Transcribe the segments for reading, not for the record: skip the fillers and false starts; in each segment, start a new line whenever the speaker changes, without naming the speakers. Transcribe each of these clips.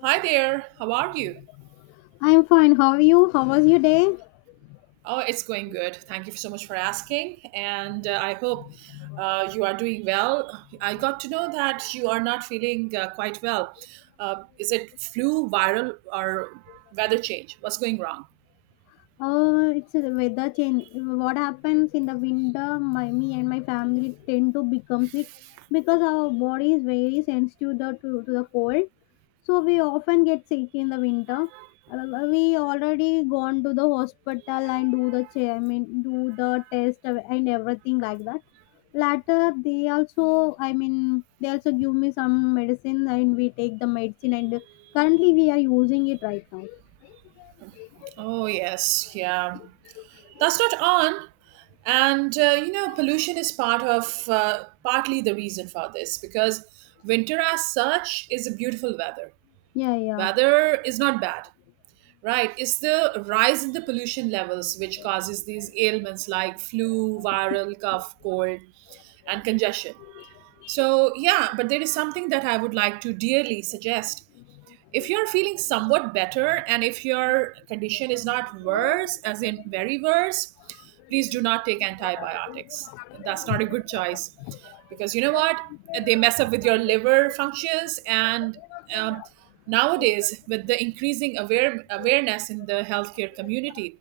Hi there, how are you?
I'm fine. How are you? How was your day?
Oh, it's going good. Thank you so much for asking, and I hope you are doing well. I got to know that you are not feeling quite well. Is it flu, viral, or weather change? What's going wrong?
It's a weather change. What happens in the winter, me and my family tend to become sick because our body is very sensitive to the cold. So we often get sick in the winter. We already gone to the hospital and do the do the test and everything like that. Later, they also, they also give me some medicine and we take the medicine and currently we are using it right now.
Oh, yes, yeah. That's not on. And pollution is part of partly the reason for this because winter, as such, is a beautiful weather.
Yeah, yeah.
Weather is not bad. Right. It's the rise in the pollution levels which causes these ailments like flu, viral, cough, cold, and congestion. So, yeah, but there is something that I would like to dearly suggest if you're feeling somewhat better and if your condition is not worse as in very worse, please do not take antibiotics. That's not a good choice because you know what, they mess up with your liver functions. And um, nowadays, with the increasing awareness in the healthcare community,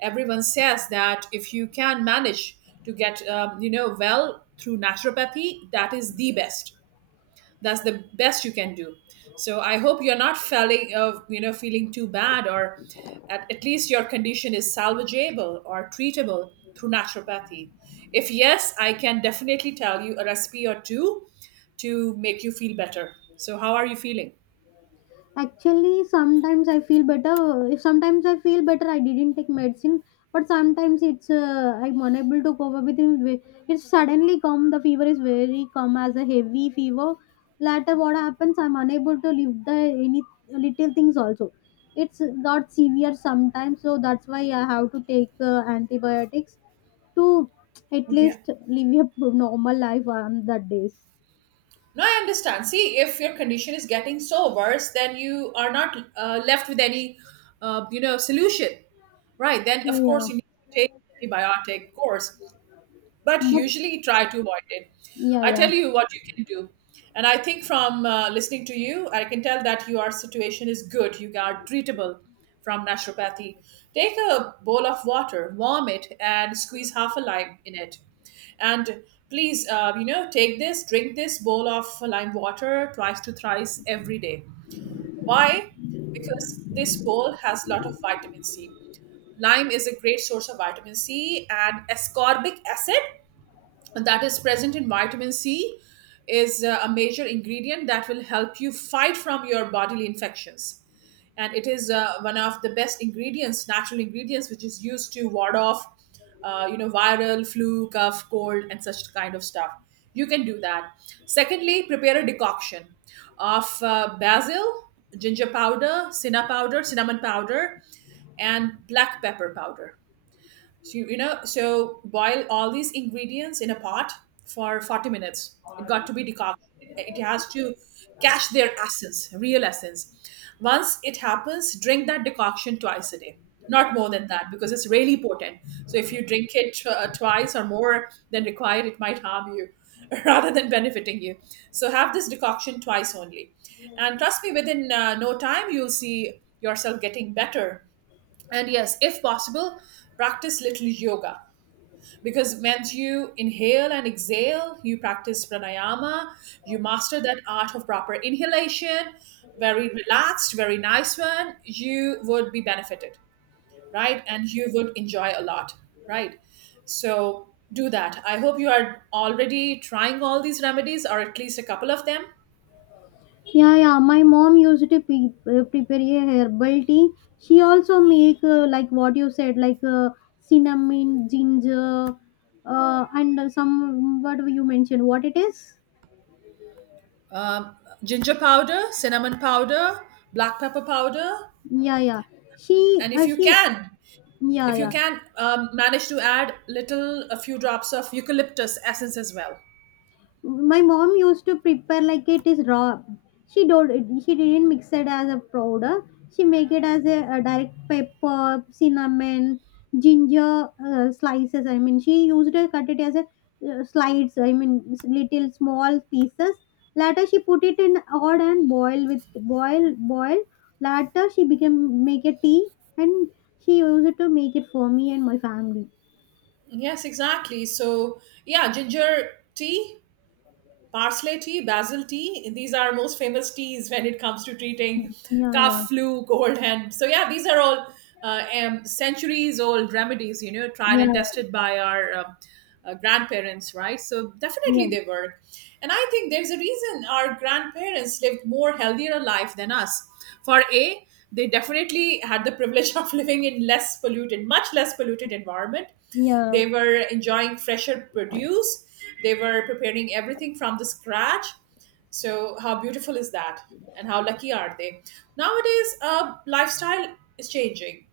everyone says that if you can manage to get well through naturopathy, that is the best. That's the best you can do. So I hope you're not feeling of feeling too bad, or at least your condition is salvageable or treatable through naturopathy. If yes, I can definitely tell you a recipe or two to make you feel better. So how are you feeling?
Actually, sometimes I feel better. If sometimes I feel better, I didn't take medicine. But sometimes it's I'm unable to cope up with it. It's suddenly come. The fever is very come as a heavy fever. Later, what happens? I'm unable to lift the any little things also. It's got severe sometimes, so that's why I have to take antibiotics to at
Yeah.
least live a normal life on that days.
No, I understand. See, if your condition is getting so worse, then you are not left with any, solution, right? Then
Yeah,
of course
yeah.
you need to take an antibiotic course. But
But
usually try to avoid it.
yeah,
I
yeah.
tell you what you can do. And I think from listening to you, I can tell that your situation is good. You are treatable from naturopathy. Take a bowl of water, warm it, and squeeze half a lime in it. And please, take this, drink this bowl of lime water twice to thrice every day. Why? Because this bowl has a lot of vitamin C. Lime is a great source of vitamin C, and ascorbic acid that is present in vitamin C is a major ingredient that will help you fight from your bodily infections. And it is one of the best ingredients, natural ingredients, which is used to ward off, viral, flu, cough, cold, and such kind of stuff. You can do that. Secondly, prepare a decoction of basil, ginger powder, cinnamon powder, and black pepper powder. So, so boil all these ingredients in a pot for 40 minutes. It got to be decocted. It has to catch their essence, real essence. Once it happens, drink that decoction twice a day. Not more than that because it's really potent. So if you drink it twice or more than required, it might harm you rather than benefiting you. So have this decoction twice only. And trust me, within no time, you'll see yourself getting better. And yes, if possible, practice little yoga, because when you inhale and exhale, you practice pranayama, you master that art of proper inhalation, very relaxed, very nice one, you would be benefited, right? And you would enjoy a lot, right? So do that. I hope you are already trying all these remedies or at least a couple of them.
Yeah, yeah. My mom used to prepare a herbal tea. She also make like what you said, like cinnamon, ginger, and some what you mentioned. What it is?
um, Ginger powder, cinnamon powder, black pepper powder,
Yeah, yeah. She,
and if
uh,
you
she,
can,
yeah,
if you
yeah.
can manage to add little, a few drops of eucalyptus essence as well.
My mom used to prepare like it is raw. She don't, she didn't mix it as a powder. She make it as a direct pepper, cinnamon, ginger, slices. I mean, she used to cut it as a slides. Little small pieces. Later she put it in odd and boil with boil. Later she became make a tea, and she used to make it for me and my family.
Yes, exactly. So, yeah, ginger tea, parsley tea, basil tea. These are most famous teas when it comes to treating
yeah yeah
cough, flu, cold, and so yeah, these are all centuries-old remedies. You know, tried
yeah
and tested by our grandparents, right? So
yeah
definitely they work. And I think there's a reason our grandparents lived more healthier life than us. For a, they definitely had the privilege of living in less polluted, much less polluted environment.
yeah
They were enjoying fresher produce. They were preparing everything from the scratch. So how beautiful is that? And how lucky are they? Nowadays, lifestyle is changing.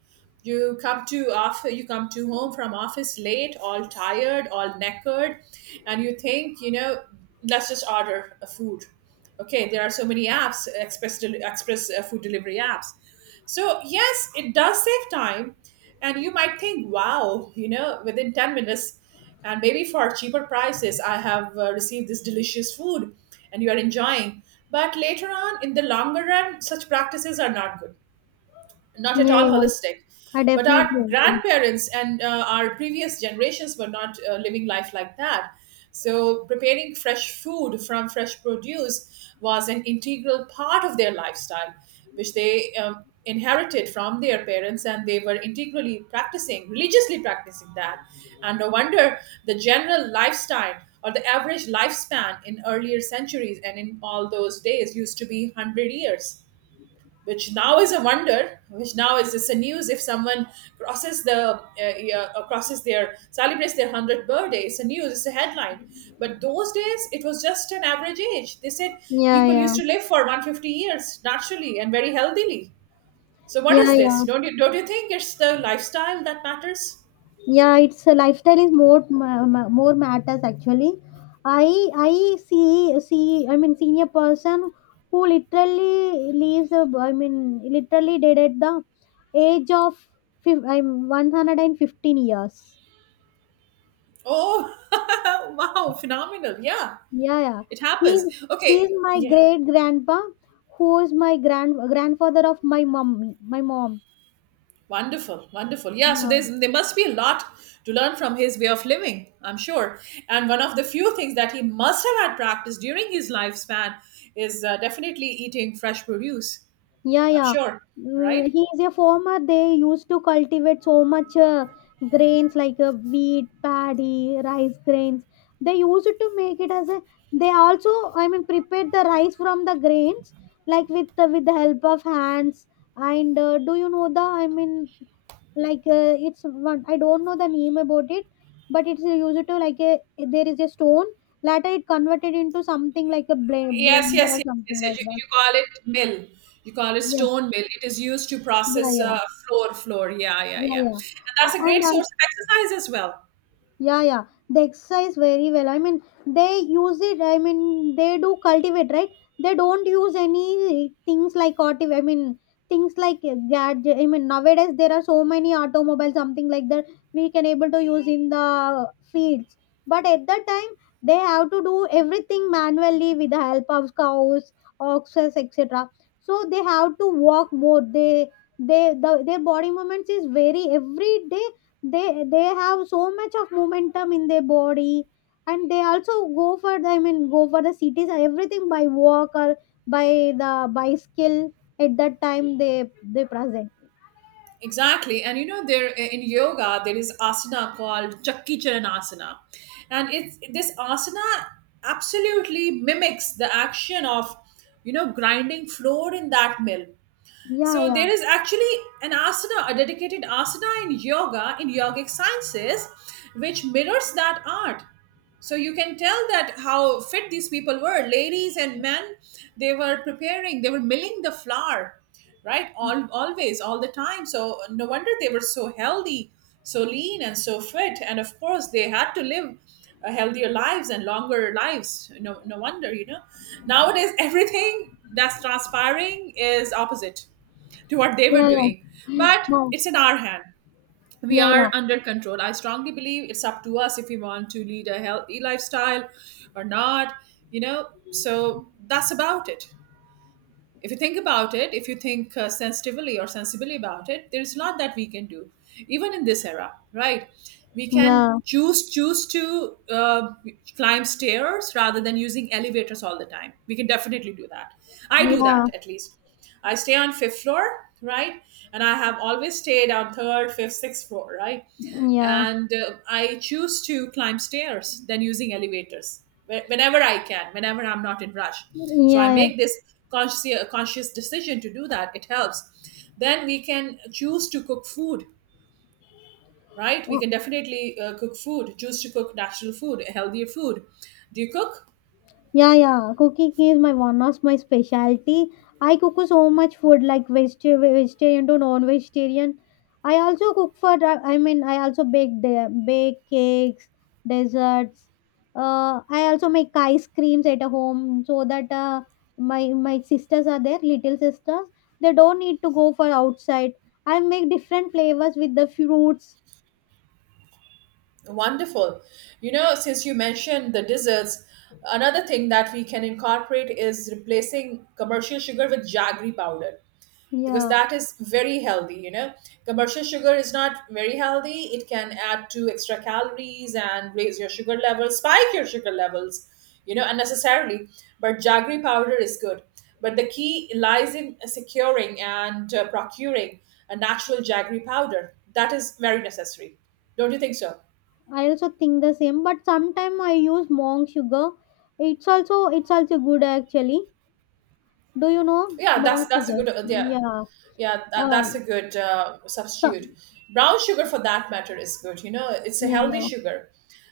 You come to, after you come to home from office late, all tired, all knackered, and you think, you know, let's just order a food. Okay, there are so many apps, express food delivery apps. So, yes, it does save time. And you might think, wow, you know, within 10 minutes, and maybe for cheaper prices, I have received this delicious food, and you are enjoying. But later on, in the longer run, such practices are not good, not at
Yeah,
all
yeah.
holistic.
I
But
definitely
our
agree.
grandparents and our previous generations were not living life like that. So preparing fresh food from fresh produce was an integral part of their lifestyle, which they inherited from their parents, and they were integrally practicing, religiously practicing that. And no wonder, the general lifestyle or the average lifespan in earlier centuries and in all those days used to be 100 years, which now is a wonder, which now is, it's a news. If someone crosses the yeah, crosses their celebrates their hundredth birthday, it's a news, it's a headline. But those days, it was just an average age. They said
Yeah,
people used
yeah,
to live for 150 years naturally and very healthily. So what
yeah,
is this?
yeah,
Don't you think it's the lifestyle that matters?
yeah. It's a lifestyle is more matters actually. I see see I mean, senior person who literally leaves the. I mean, literally dead at the age of I'm 115 years.
Oh, wow, phenomenal! Yeah,
Yeah, yeah.
it happens.
He's he's
Okay,
my
yeah.
great grandpa, who is my grand grandfather of my mom. My mom.
Wonderful, wonderful. Yeah, so
Yeah.
there must be a lot to learn from his way of living, I'm sure. And one of the few things that he must have had practiced during his lifespan is definitely eating fresh produce.
Yeah,
I'm
yeah.
sure,
Mm,
right?
he is a farmer. They used to cultivate so much grains like wheat, paddy, rice grains. They used to make it as a. They also, prepared the rice from the grains, like with the help of hands. And do you know the? I mean, like it's one. I don't know the name about it, but it's used to like a. There is a stone. Later, it converted into something like a
Yes,
blender
yes,
or
yes, yes,
something
yes.
like
You,
that.
you call it mill. You call it
Yes.
stone mill. It is used to
Yeah.
process
Yeah.
flour. Yeah, yeah,
Yeah,
yeah.
yeah.
And that's a great
And also,
source of exercise as well.
yeah, yeah. They exercise very well. I mean, they use it. I mean, they do cultivate, right? They don't use any things like auto. I mean, things like gadget. I mean, nowadays there are so many automobiles, something like that. We can able to use in the fields, but at that time they have to do everything manually with the help of cows, oxes, etc. So they have to walk more. They the Their body movements is very every day. They have so much of momentum in their body, and they also go for the, I mean go for the cities everything by walk or by the by skill at that time they present.
Exactly. And you know, there in yoga, there is asana called Chakki Charan Asana. And it's this asana absolutely mimics the action of, you know, grinding flour in that mill.
yeah
So
yeah
there is actually an asana, a dedicated asana in yoga, in yogic sciences, which mirrors that art. So you can tell that how fit these people were, ladies and men. They were preparing, they were milling the flour, right? All always, all the time. So no wonder they were so healthy, so lean, and so fit. And of course, they had to live healthier lives and longer lives. No, no wonder, you know. Nowadays, everything that's transpiring is opposite to what they were
yeah yeah
doing. But
no.
it's in our hand. We
yeah
are
yeah
under control. I strongly believe it's up to us if we want to lead a healthy lifestyle or not, you know. So that's about it. If you think about it, if you think sensitively or sensibly about it, there's a lot that we can do, even in this era, right? We can
yeah
choose to climb stairs rather than using elevators all the time. We can definitely do that. I do
yeah
that at least. I stay on fifth floor, right? And I have always stayed on third, fifth, sixth floor, right?
yeah
And I choose to climb stairs than using elevators whenever I can, whenever I'm not in rush. So I
yeah
make this conscious decision to do that. It helps. Then we can choose to cook food, right? We
yeah.
can definitely cook food. Choose to cook natural food, healthier food. Do you cook?
Yeah, yeah. Cooking is my one of my specialty. I cook so much food like vegetarian to non-vegetarian. I also cook for, I mean, I also bake cakes, desserts. I also make ice creams at home so that my sisters are there, little sisters. They don't need to go for outside. I make different flavors with the fruits.
Wonderful. You know, since you mentioned the desserts, another thing that we can incorporate is replacing commercial sugar with jaggery powder because
Yeah.
that is very healthy. You know, commercial sugar is not very healthy, it can add to extra calories and raise your sugar levels, spike your sugar levels, you know, unnecessarily. But jaggery powder is good. But the key lies in securing and procuring a natural jaggery powder, that is very necessary. Don't you think so?
I also think the same, but sometimes I use monk sugar. It's also good actually. Do you know
Yeah, that's
monk
that's a
sugar?
good yeah,
Yeah.
yeah. That,
Uh,
that's a good
so,
substitute. Brown sugar, for that matter, is good. You know, it's a
yeah,
healthy
yeah,
sugar.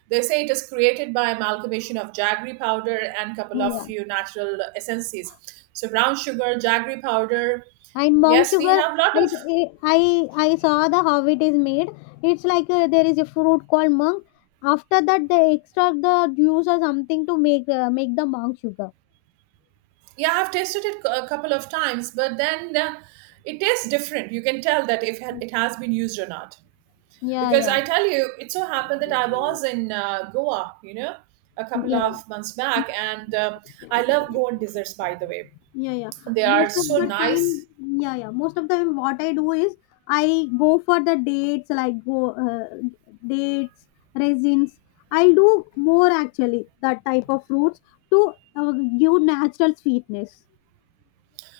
They say it is created by amalgamation of jaggery powder and couple of
yeah.
few natural essences. So brown sugar, jaggery powder.
And monk
Yes, we
sugar,
have lot of.
I saw the how it is made. It's like there is a fruit called monk. After that, they extract the juice or something to make the monk sugar.
Yeah, I've tasted it a couple of times, but then it tastes different. You can tell that if it has been used or not.
Yeah,
Because
yeah,
I tell you, it so happened that I was in Goa, you know, a couple
yeah.
of months back, and I love Goan desserts, by the way.
Yeah, yeah.
They are
Most of
so
the
nice.
time, yeah, yeah. Most of the time, what I do is I go for the dates, like go dates, resins. I'll do more actually that type of fruits to give natural sweetness.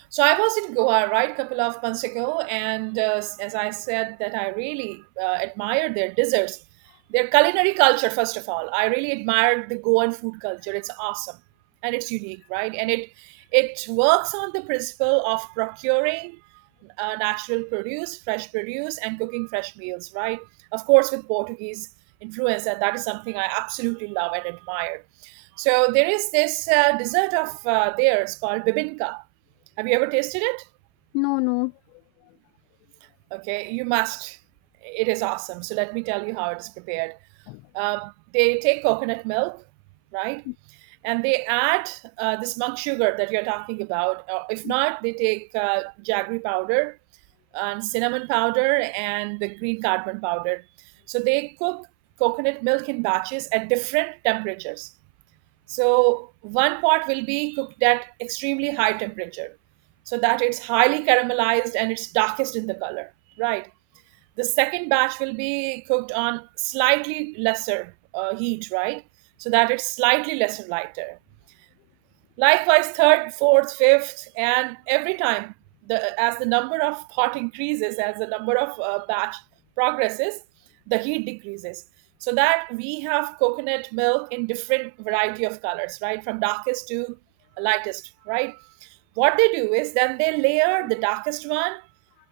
So I was in Goa, right, couple of months ago, and as I said, that I really admire their desserts, their culinary culture. First of all, I really admired the Goan food culture. It's awesome, and it's unique, right? And it works on the principle of procuring natural produce, fresh produce, and cooking fresh meals, right? Of course, with Portuguese influence, and that is something I absolutely love and admire. So there is this dessert of theirs called bibinka. Have you ever tasted it?
No, no.
Okay, you must. It is awesome. So let me tell you how it is prepared. They take coconut milk, right? And they add this monk sugar that you're talking about. If not, they take jaggery powder and cinnamon powder and the green cardamom powder. So they cook coconut milk in batches at different temperatures. So one pot will be cooked at extremely high temperature so that it's highly caramelized and it's darkest in the color, right? The second batch will be cooked on slightly lesser heat, right? So that it's slightly lesser lighter. Likewise, third, fourth, fifth, and every time the as the number of pot increases, as the number of batch progresses, the heat decreases. So that we have coconut milk in different variety of colors, right, from darkest to lightest, right. What they do is then they layer the darkest one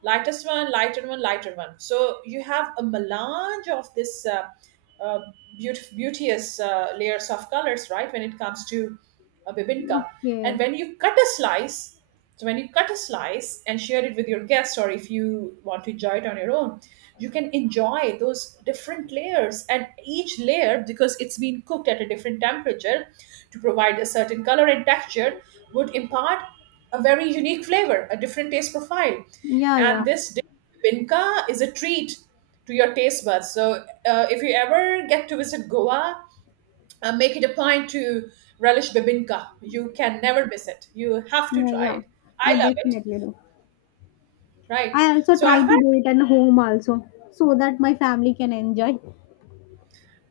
lightest one lighter one lighter one, so you have a melange of this uh, beauteous layers of colors, right, when it comes to bibinka. And
Okay.
when you cut a slice, so when you cut a slice and share it with your guests, or if you want to enjoy it on your own, you can enjoy those different layers, and each layer, because it's been cooked at a different temperature to provide a certain color and texture, would impart a very unique flavor, a different taste profile.
Yeah,
And
yeah.
this dish, pinka, is a treat to your taste buds. So if you ever get to visit Goa, make it a point to relish bibinka. You can never miss it. You have to
Yeah,
try
yeah.
it. I
I
love it.
definitely do.
Right.
I also
So I've
try to
had.
do it at home also so that my family can enjoy.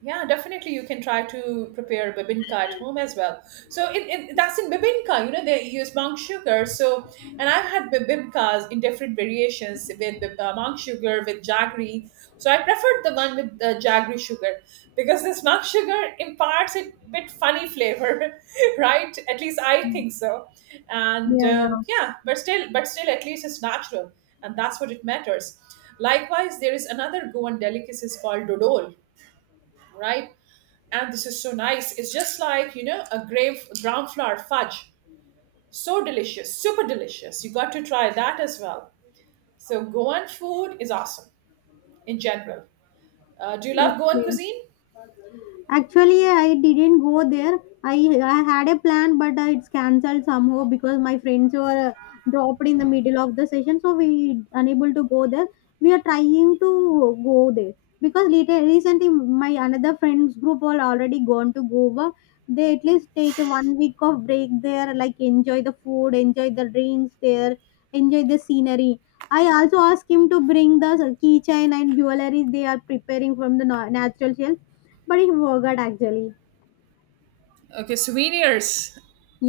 Yeah, definitely. You can try to prepare bibinka at home as well. So in that's in bibinka, you know, they use monk sugar. So and I've had bibinkas in different variations with monk sugar with jaggery. So I preferred the one with the jaggery sugar because this monk sugar imparts a bit funny flavor, right? At least I
Mm.
think so. And
Yeah, yeah.
yeah, but still, at least it's natural, and that's what it matters. Likewise, there is another Goan delicacy called dodol, right? And this is so nice. It's just like, you know, a grave brown flour fudge, so delicious, super delicious. You got to try that as well. So Goan food is awesome in general. Do you love Goan
Okay.
cuisine?
Actually, I didn't go there. I had a plan, but it's cancelled somehow because my friends were dropped in the middle of the session, so we unable to go there. We are trying to go there because later recently my another friends group all already gone to Goa. They at least take a one week of break there, like enjoy the food, enjoy the drinks there, enjoy the scenery. I also asked him to bring the keychain and jewelry they are preparing from the natural shelf, but he forgot actually.
Okay, souvenirs.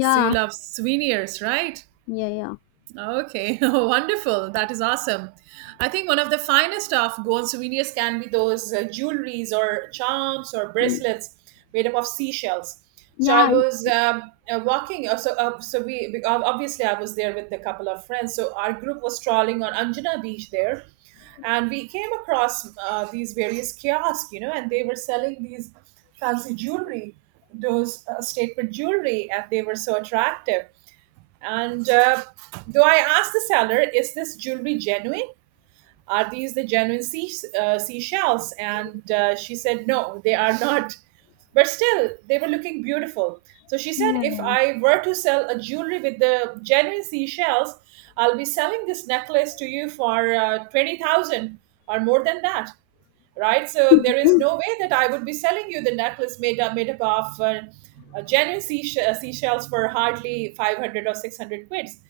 So you love souvenirs, right?
yeah, yeah,
Okay, wonderful. That is awesome. I think one of the finest of gold souvenirs can be those jewelries or charms or bracelets made up of seashells. So I
yeah, it-
was walking. Obviously I was there with a couple of friends. So our group was strolling on Anjana Beach there, and we came across these various kiosks, you know, and they were selling these fancy jewelry, those statement jewelry, and they were so attractive. And Though I asked the seller, is this jewelry genuine? Are these the genuine seashells? And she said, no, they are not. But still, they were looking beautiful. So she said, if
yeah,
I were to sell a jewelry with the genuine seashells, I'll be selling this necklace to you for 20,000 or more than that, right? So there is
yeah.
no way that I would be selling you the necklace made up of genuine seashells for hardly 500 or 600 quids.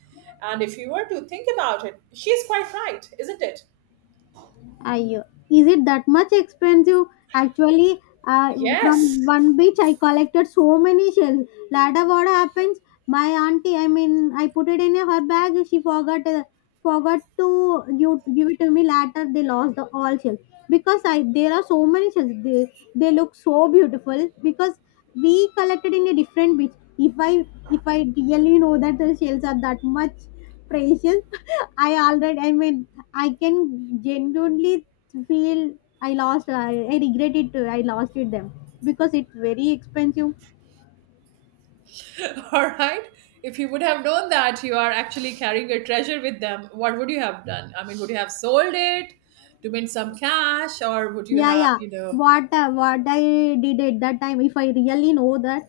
And if you were to think about it, she's quite right, isn't it?
I Is it that much expensive? Actually, uh,
Yes.
from one beach I collected so many shells. Later, what happens? My auntie, I put it in her bag. She forgot to you give it to me. Later, they lost the all shells because I there are so many shells. They look so beautiful because we collected in a different beach. If I really know that the shells are that much precious, i already i mean I can genuinely feel I regret it too. I lost it them because it's very expensive.
All right. If you would have known that you are actually carrying a treasure with them, what would you have done? I mean, would you have sold it to make some cash, or would you
yeah
have,
yeah
you know,
what I did at that time, if I really know that,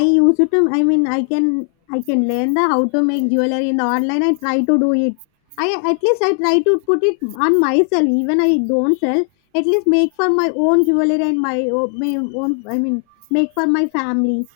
I used to I mean I can, I can learn the how to make jewelry in the online. I try to do it. I At least I try to put it on myself. Even I don't sell, at least make for my own jewelry and my own, make for my family.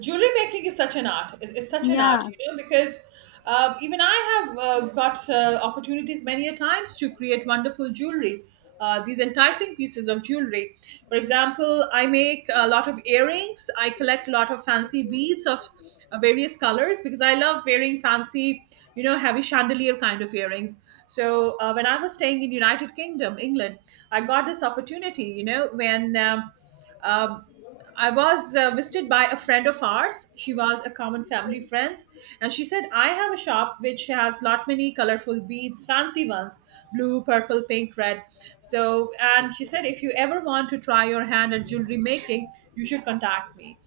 jewelry making is such an art, is such an
Yeah,
art, you know, because even I have got opportunities many a times to create wonderful jewelry, these enticing pieces of jewelry. For example, I make a lot of earrings. I collect a lot of fancy beads of various colors because I love wearing fancy, you know, heavy chandelier kind of earrings. So when I was staying in United Kingdom, England, I got this opportunity, you know, when um, I was visited by a friend of ours. She was a common family friend, and she said, "I have a shop which has lot many colorful beads, fancy ones, blue, purple, pink, red." So, and she said, "If you ever want to try your hand at jewelry making, you should contact me."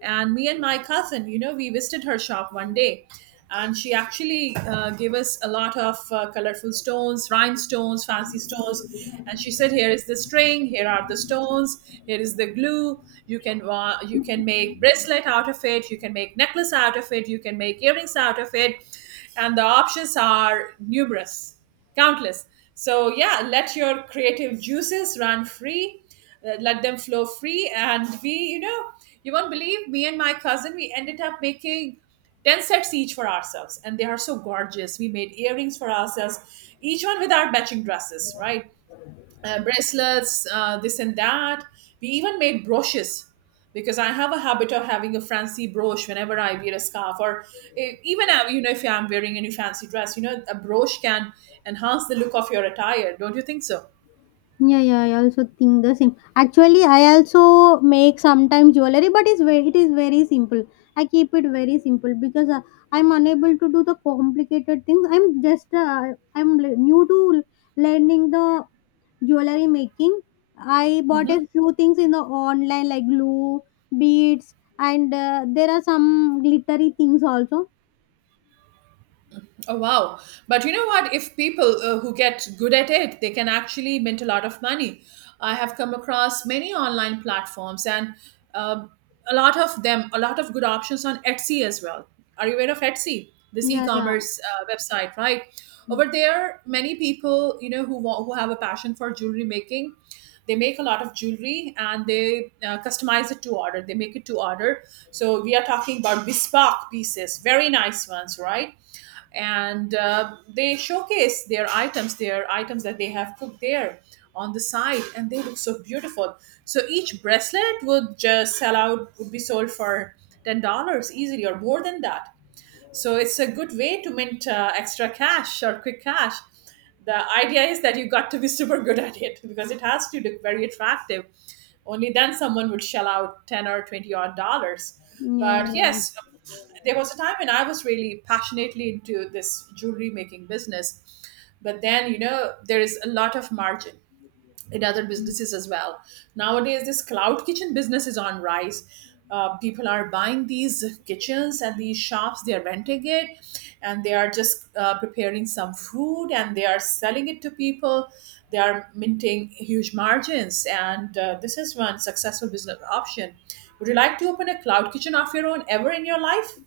And me and my cousin, you know, we visited her shop one day. And she actually gave us a lot of colorful stones, rhinestones, fancy stones. And she said, "Here is the string. Here are the stones. Here is the glue. You can you can make bracelet out of it. You can make necklace out of it. You can make earrings out of it." And the options are numerous, countless. So, yeah, let your creative juices run free, let them flow free. And we, you know, you won't believe, me and my cousin, we ended up making 10 sets each for ourselves, and they are so gorgeous. We made earrings for ourselves, each one with our matching dresses, right, bracelets, this and that. We even made brooches because I have a habit of having a fancy brooch whenever I wear a scarf, or even, you know, if I'm wearing any fancy dress, you know, a brooch can enhance the look of your attire, don't you think so?
yeah, yeah. I also think the same. Actually, I also make sometimes jewelry, but it is very simple. I keep it very simple because I'm unable to do the complicated things. I'm new to learning the jewelry making. I bought
Mm-hmm.
a few things in the online like glue, beads, and there are some glittery things also.
Oh wow! But you know what? If people who get good at it, they can actually mint a lot of money. I have come across many online platforms, and uh, a lot of them, a lot of good options on Etsy as well. Are you aware of Etsy? This
Yeah, yeah,
e-commerce website, right? Over there, many people, you know, who who have a passion for jewelry making, they make a lot of jewelry, and they customize it to order. They make it to order. So we are talking about bespoke pieces, very nice ones, right? And they showcase their items, that they have cooked there on the site, and they look so beautiful. So each bracelet would just sell out, would be sold for $10 easily, or more than that. So it's a good way to mint extra cash or quick cash. The idea is that you got to be super good at it because it has to look very attractive. Only then someone would shell out 10 or 20 odd dollars.
yeah.
But yes, there was a time when I was really passionately into this jewelry making business. But then, you know, there is a lot of margin in other businesses as well. Nowadays, this cloud kitchen business is on rise. People are buying these kitchens and these shops, they are renting it, and they are just preparing some food and they are selling it to people. They are minting huge margins, and this is one successful business option. Would you like to open a cloud kitchen of your own ever in your life?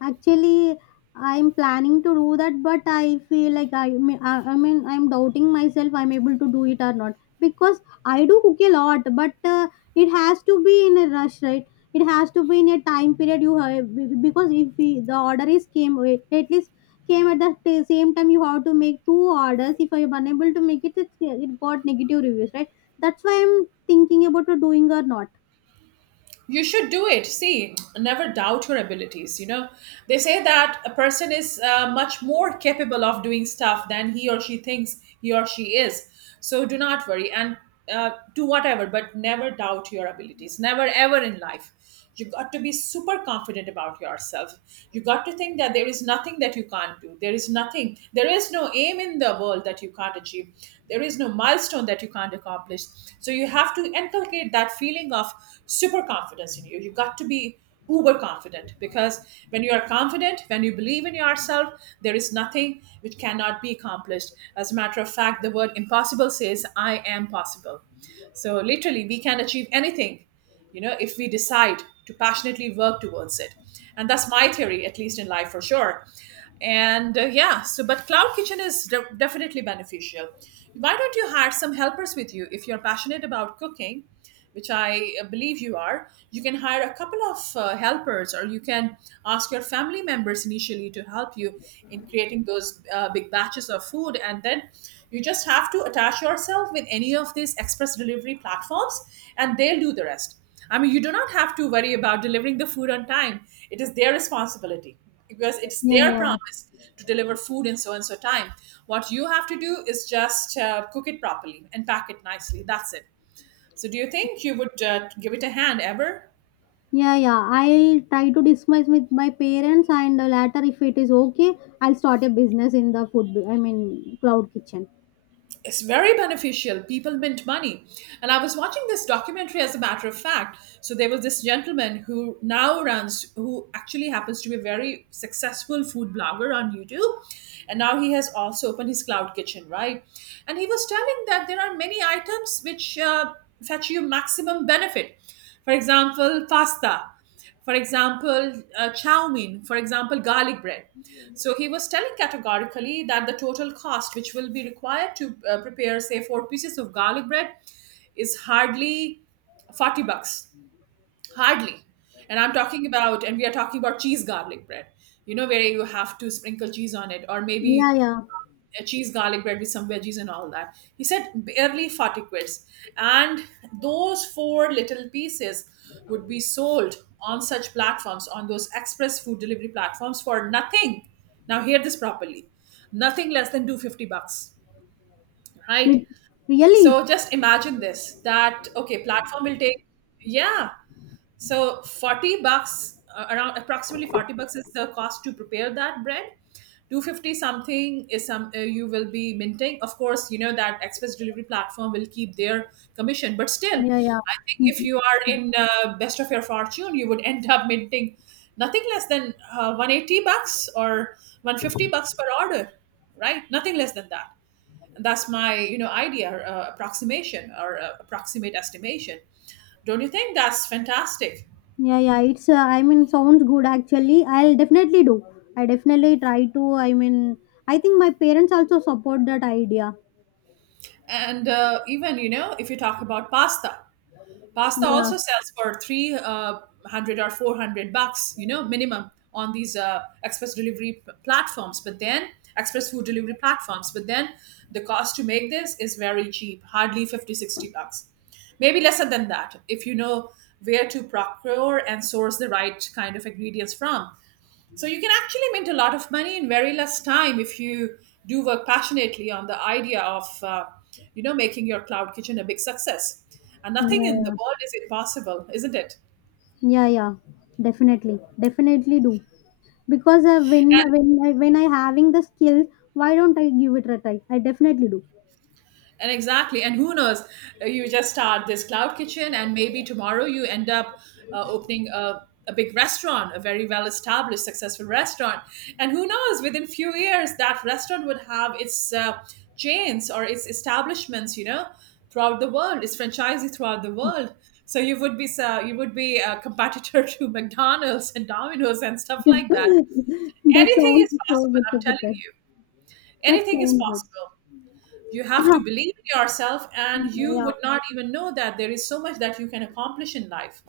Actually, I'm planning to do that, but I feel like I, may- I mean, I'm doubting myself I'm able to do it or not, because I do cook a lot, but it has to be in a rush, right? It has to be in a time period. You have be- Because if we, the order is came, eh, at least came at the same time, you have to make two orders. If I'm unable to make it, it got negative reviews, right? That's why I'm thinking about doing or not.
You should do it. See, never doubt your abilities, you know. They say that a person is much more capable of doing stuff than he or she thinks he or she is. So do not worry, and do whatever, but never doubt your abilities, never ever in life. You got to be super confident about yourself. You got to think that there is nothing that you can't do. There is nothing, there is no aim in the world that you can't achieve, there is no milestone that you can't accomplish. So you have to inculcate that feeling of super confidence in you. You got to be uber confident, because when you are confident, when you believe in yourself, there is nothing which cannot be accomplished. As a matter of fact, the word impossible says I am possible. So literally, we can achieve anything, you know, if we decide to passionately work towards it. And that's my theory, at least in life for sure. And yeah, so but cloud kitchen is definitely beneficial. Why don't you hire some helpers with you if you're passionate about cooking? Which I believe you are, you can hire a couple of helpers, or you can ask your family members initially to help you in creating those big batches of food. And then you just have to attach yourself with any of these express delivery platforms, and they'll do the rest. I mean, you do not have to worry about delivering the food on time, it is their responsibility because it's
Yeah,
their
yeah.
promise to deliver food in so and so time. What you have to do is just cook it properly and pack it nicely. That's it. So, do you think you would give it a hand ever?
Yeah, yeah. I'll try to discuss with my parents, and later, if it is okay, I'll start a business in the food. Cloud kitchen.
It's very beneficial. People mint money. And I was watching this documentary, as a matter of fact. So, there was this gentleman who now runs, who actually happens to be a very successful food blogger on YouTube. And now he has also opened his cloud kitchen, right? And he was telling that there are many items which fetch you maximum benefit. For example, pasta, for example, chow mein, for example, garlic bread. So he was telling categorically that the total cost which will be required to prepare, say, four pieces of garlic bread is hardly 40 bucks. Hardly. And we are talking about cheese garlic bread, you know, where you have to sprinkle cheese on it, or maybe
Yeah, yeah.
a cheese garlic bread with some veggies and all that. He said barely 40 quids. And those four little pieces would be sold on such platforms, on those express food delivery platforms for nothing. Now, hear this properly, nothing less than 250 bucks, right?
Lit- Really?
So just imagine this, that, okay, platform will take, yeah, so 40 bucks, around approximately 40 bucks is the cost to prepare that bread. 250 something is some you will be minting. Of course, you know that express delivery platform will keep their commission, but still,
Yeah, yeah.
I think if
Mhm.
you are in best of your fortune, you would end up minting nothing less than 180 bucks or 150 bucks per order, right? Nothing less than that. And that's my, you know, idea, approximation, or approximate estimation. Don't you think that's fantastic?
Yeah, yeah. It's. I mean, sounds good actually. I'll definitely do. I definitely try to. I mean, I think my parents also support that idea.
And even, you know, if you talk about pasta, pasta
Yeah,
also sells for 300 or 400 bucks, you know, minimum on these express delivery platforms. But then, express food delivery platforms. But then the cost to make this is very cheap, hardly 50, 60 bucks. Maybe lesser than that if you know where to procure and source the right kind of ingredients from. So you can actually make a lot of money in very less time if you do work passionately on the idea of, you know, making your cloud kitchen a big success. And
yeah,
nothing in the
yeah,
world is impossible, isn't it?
yeah. Definitely, definitely do. Because when I having the skill, why don't I give it a try? I definitely do.
And exactly. And who knows? You just start this cloud kitchen, and maybe tomorrow you end up opening a big restaurant, a very well established, successful restaurant. And who knows? Within few years, that restaurant would have its chains or its establishments, you know, throughout the world, its franchisee throughout the world. So you would be, a competitor to McDonald's and Domino's and stuff like that.
That
Anything
sounds
is
so
possible.
good
I'm
to
telling
put it.
you,
That
anything is
sounds good.
possible. You have to believe in yourself, and you
Yeah,
would not even know that there is so much that you can accomplish in life.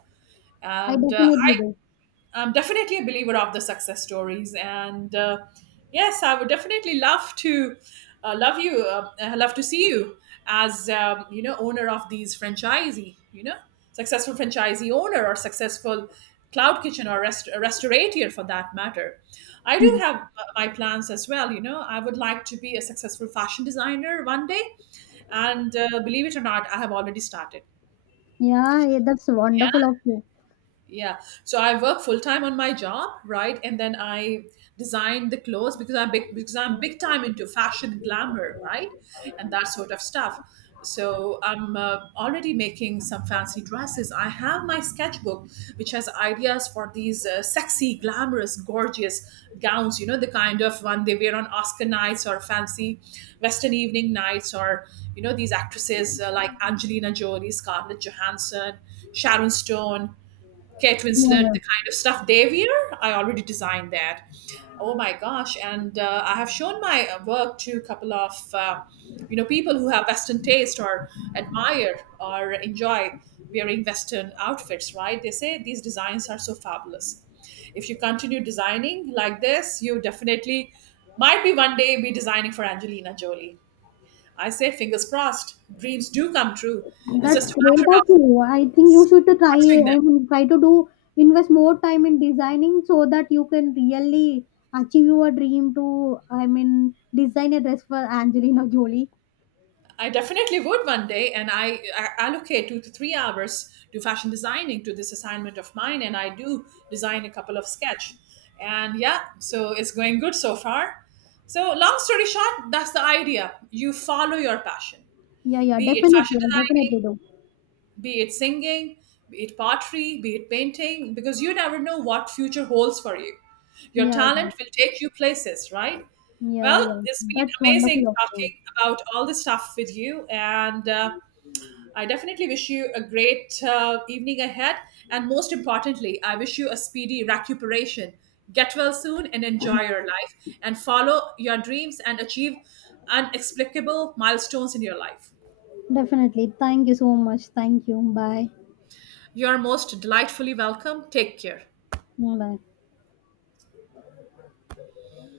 I
And
definitely do.
I'm definitely a believer of the success stories, and yes, I would definitely love to love to see you as you know, owner of these franchisee. You know, successful franchisee owner, or successful cloud kitchen, or restaurateur for that matter. I do
Hmm.
have my plans as well. You know, I would like to be a successful fashion designer one day, and believe it or not, I have already started.
Yeah, yeah, that's wonderful of you.
Yeah, so I work full time on my job, right? And then I design the clothes, because I'm big time into fashion, glamour, right, and that sort of stuff. So I'm already making some fancy dresses. I have my sketchbook, which has ideas for these sexy, glamorous, gorgeous gowns, you know, the kind of one they wear on Oscar nights or fancy Western evening nights, or you know, these actresses like Angelina Jolie, Scarlett Johansson, Sharon Stone, Kate
Yeah,
Winslet,
yeah.
the kind of stuff they wear, I already designed that. Oh my gosh! And I have shown my work to a couple of you know, people who have Western taste or admire or enjoy wearing Western outfits, right? They say these designs are so fabulous. If you continue designing like this, you definitely might be one day be designing for Angelina Jolie. I say fingers crossed. Dreams do come true. It's
That's
just a
great
matter
of
of
you. I think you should to try.
pursuing them.
I mean, try to do invest more time in designing so that you can really achieve your dream to. I mean, design a dress for Angelina Jolie.
I definitely would one day, and I allocate 2 to 3 hours to fashion designing, to this assignment of mine, and I do design a couple of sketch, and yeah, so it's going good so far. So long story short, that's the idea. You follow your passion,
Yeah, yeah,
be it
definitely.
fashion
I
designing,
definitely do.
be it singing, be it pottery, be it painting, because you never know what future holds for you. Your
Yeah, yeah.
talent will take you places, right?
Yeah,
Well,
yeah.
it's been
That's
amazing
wonderful of you.
talking about all this stuff with you, and I definitely wish you a great evening ahead. And most importantly, I wish you a speedy recuperation. Get well soon and enjoy your life, and follow your dreams and achieve unexplicable milestones in your life.
Definitely. Thank you so much. Thank you. Bye.
You are most delightfully welcome. Take care.
Bye.